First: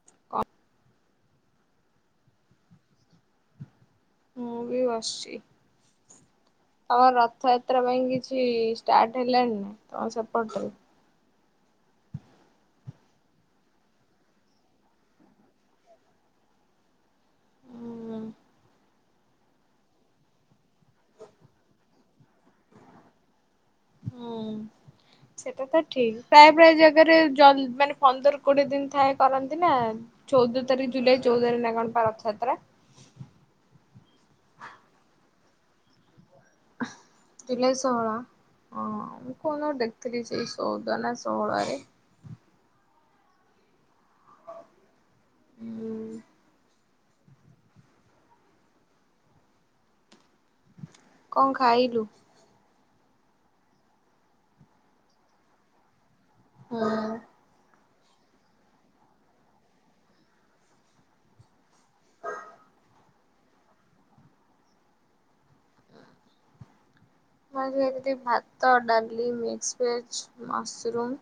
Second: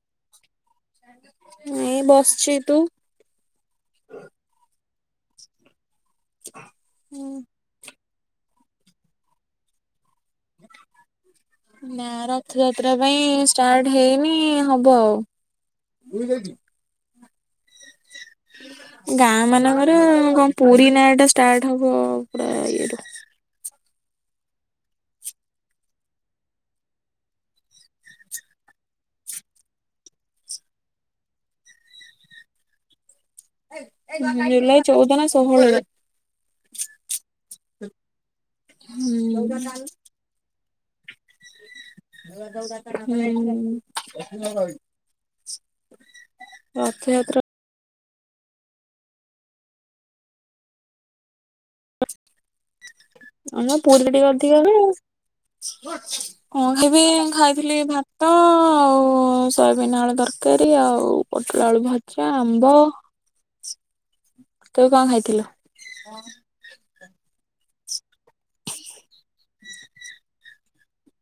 [unintelligible] ଏଇଁ ବସଛି ତୁ? ମୁଁ ବି ବସଛି। ଆର ରଥ ଏତ [inaudible] କିଛି ଷ୍ଟାର୍ ହେଲାଣି ନାାଇଁ ତମ ସେ [inaudible] ନା ରଥଯାତ୍ରା ପାଇଁ ଷ୍ଟାର୍ଟ ହେଇନି ହବ ଆଉ। ହୁଁ ଗାଁ ମାନଙ୍କର କଣ ପୁରୀ ନାଁ ଟା ଷ୍ଟାର୍ଟ ହବ ପୁରା ଇଏ ର ହୁଁ। ସେଟା ତ ଠିକ ପ୍ରାୟ ପ୍ରାୟ ଜାଗାରେ ମାନେ ପନ୍ଦର କୋଡିଏ ଦିନ ଥାଏ କରନ୍ତି ନା ଚଉଦ ତାରିଖ ଜୁଲାଇ ଚଉଦରେ ନା କଣ ପା ରଥଯାତ୍ରା ଜୁଲାଇ ଚଉଦ ନା ଷୋହଳରେ। ଜୁଲାଇ ସୋଳ ହଁ କଉ ଦିନ ହୁଁ। ଗୋଟେ ଦେଖିଥିଲି ଯେଇ ଚଉଦ ନା ଷୋହଳରେ। ହୁଁ। [unintelligible] ହୁଁ ରଥଯାତ୍ରା। କଂଗ୍ ଖାଇଲୁ। ଆ ନା ପୁରୁରୀ କେ ଟିକ କରିଦି ଓଁ ହୁଁ। ହେବେ ଖାଇଥିଲି ଭାତ ହ ଆଉ ସୟାବିନ ଆଳୁ ତରକାରୀ ଆଉ ପୋଟଲ ଆଳୁ ଭଜା ଆମ୍ବ। ତୁ କଣ ଖାଇଥିଲୁ। ହଜ୍ ଭାତ ଡାଲି ମିକ୍ସ ଭେଜ ମାସରୁମ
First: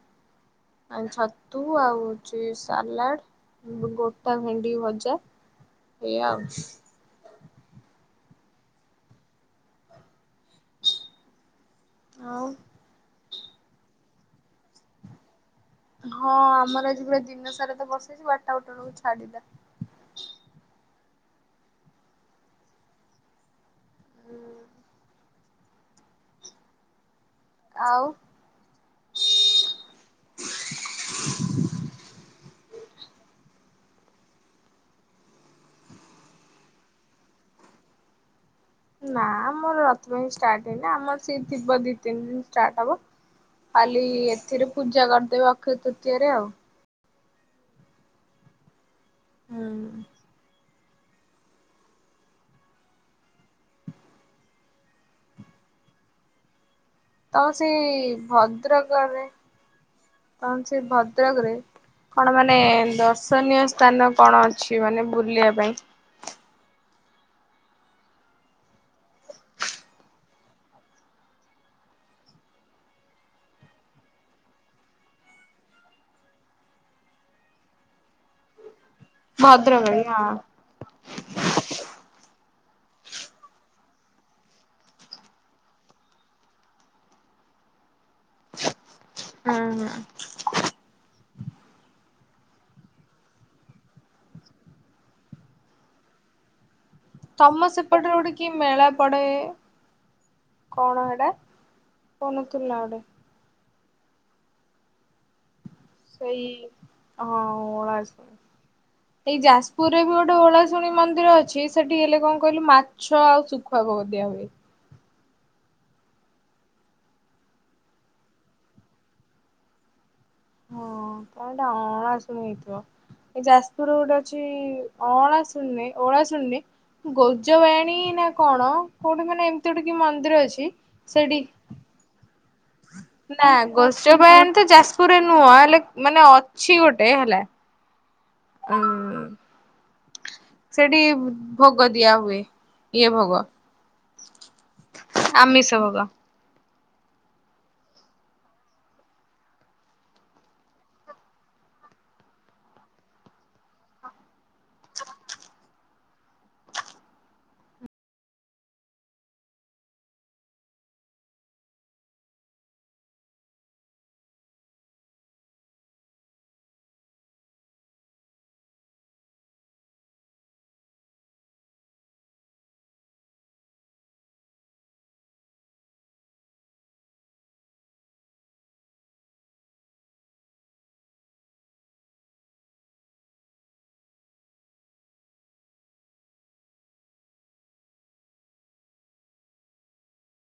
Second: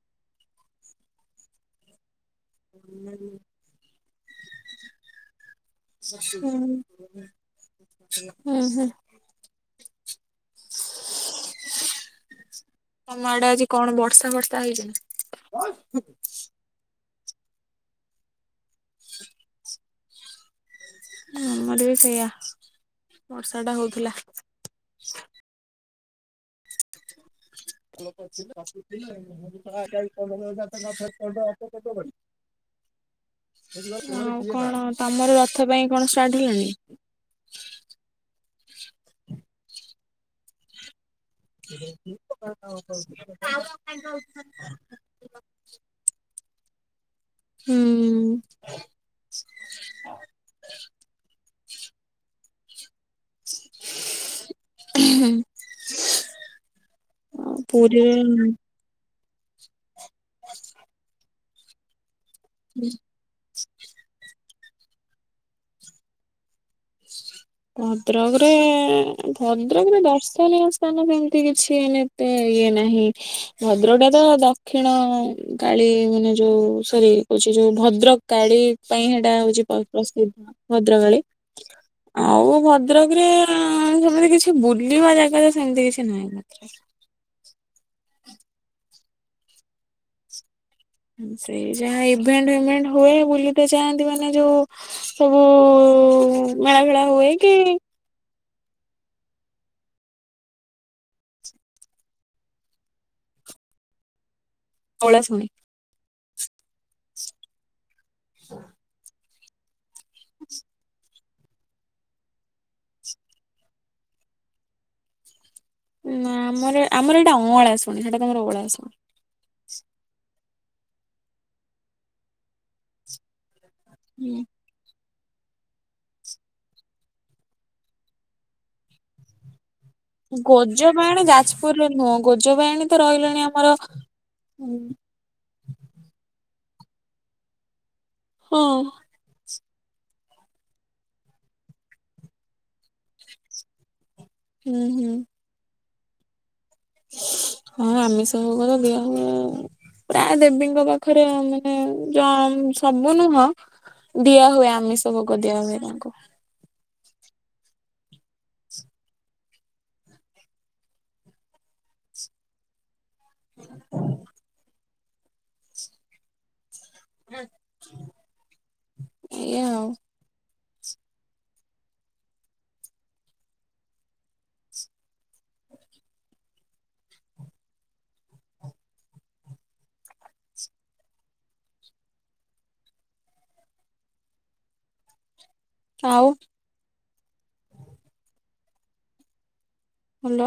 ଆଉ ଛତୁ ଆଉ ଚେ ସଲାଡ଼ [unintelligible] ପା ଭେଣ୍ଡି ଭଜଯା। ହୁଁ। ହୁଁ ହୁଁ। [inaudible] ଆଉ। ମ ଆଡେ ଆଜି କଣ ବର୍ଷା ବର୍ଷା ହେଇଛି ନା। ହଁ ଆମର ଆଜି ପା ଦିନ ସାରା ତ ବର୍ସେଇଛି ବାରଟା ଗୋଟେ ବେଳକୁ ଛାଡ଼ିଲା। ଆମର ବି ସେଇୟଆ ବର୍ଷା ଟା ହଉ ଥିଲା। ଆଉ ପନ୍ଦର ହଜାର ଟଙ୍କା [inaudible] ଆଉ କଣ ତମର ରଥ ପାଇଁ କଣ ଷ୍ଟାର୍ଟ ହେଲାଣି? ନା ମମର ସେଥିପାଇଁ ଷ୍ଟାର୍ଟ ହେଇଲେ ଆମ ସେ ଥିବ ଦି ତିନି ଦିନ ଷ୍ଟାର୍ଟ ହବ ଖାଲି ଏଥିରେ ପୂଜା କରିଦେବେ ଅକ୍ଷୟ ତୃତୀୟା ରେ ଆଉ। ହୁଁ। ହୁଁ [inaudible] [unintelligible] ହୁଁ। ତମ ସେଇ ଭଦ୍ରକ ରେ ତା ସେ ଭଦ୍ରକରେ କଣ ମାନେ ଦର୍ଶନୀୟ ସ୍ଥାନ କଣ ଅଛି? ଅଛି ମାନେ ବୁଲିବା ପାଇଁ ଭଦ୍ରକରେ ଭଦ୍ରକରେ ଦର୍ଶନୀୟ ସ୍ଥାନ ତ ଏମିତି କିଛି ଏ ଏତେ ଇଏ ନାହିଁ ଭଦ୍ରକ ଟା ତ ଦକ୍ଷିଣକାଳୀ ମାନେ ଯୋଉ ସରି କହୁଛି ଯୋଉ ଭଦ୍ରକକାଳୀ ପାଇଁ ସେଇଟା ହଉଛି ଭଦ୍ରକରେ ହଁ ପ୍ରସିଦ୍ଧ ଭଦ୍ରକାଳୀ। ହଉ ଭଦ୍ରକରେ ସେମିତି କିଛି ବୁଲିବା ଜାଗା ତ ସେମିତି କିଛି ନାହିଁ। ହଁ ହଁ। ସେଇ ଯାହା ଇଭେଣ୍ଟ ଫିଭେଣ୍ଟ ହୁଏ ବୁଲ ତେ ଯାଆନ୍ତି ମାନେ ଯୋଉ ସବୁ ମେଳା ଖେଳା ତମ ସେପଟରେ ଗୋଟେ କି କି ମେଳା ପଡ଼େ କଣ ହେଟା କଣଥିଲା ଗୋଟେ? [unintelligible] ସେଇ ହଁ। ହଁ। ଏଇ ଯାଜପୁରରେ ବି ଗୋଟେ ଓଳାଶୁଣି ମନ୍ଦିର ଅଛି ସେଠି ହେଲେ କଣ କହିଲୁ ମାଛ ଆଉ ଶୁଖୁଆ ଭୋଗ ଦିଆ ହୁଏ। ନା ଆମର ଆମର ଏଇଟା ଅଁଳାଶୁଣୀ ସେଇଟା ତମର ଅଳାଶୁଣୀ। ହଁ ଅଳାଶୁଣୀ ହେଇଥିବ। [unintelligible] ଅଁଳାଶୁଣୀ ନାହିଁ ଓଳାଶୁଣୀ ନାହିଁ ଗଜବାଣୀ ନା କଣ କୋଉଠି ମାନେ ଗୋଟେ କି ମନ୍ଦିର ଅଛି ଗଜପଣ ସେଠି ଯାଜପୁରରେ ନୁହଁ ଗୋଜବାୟାଣୀ ତ ରହିଲାଣି ନା ଆମର ଗଜବାୟାଣୀ ତ ହୁଁ ଯାଜପୁରରେ ନୁହଁ ହେଲେ ମାନେ ଛି ଗୋଟେ ହେଲା ହଁ ହୁଁ। ସେଠି ଭୋଗ ଦିଆ ହୁଏ ଇଏ ଭୋଗ ହୁଁ ହୁଁ ଆମିଷ ଭୋଗ। ହଁ ଆମିଷ ଭୋଗ ତ ଦିଆ ହୁଏ ପ୍ରାୟ ଦେବୀଙ୍କ ପାଖରେ ମାନେ ଯ ସବୁ ନୁହଁ ଦିଆ ହୁଏ ଆମିଷ ଭୋଗ ଦିଆ ହଏ ତାଙ୍କୁ। ଖାଲି ଏୟା ଆଉ। ଆଉ? ଭଲ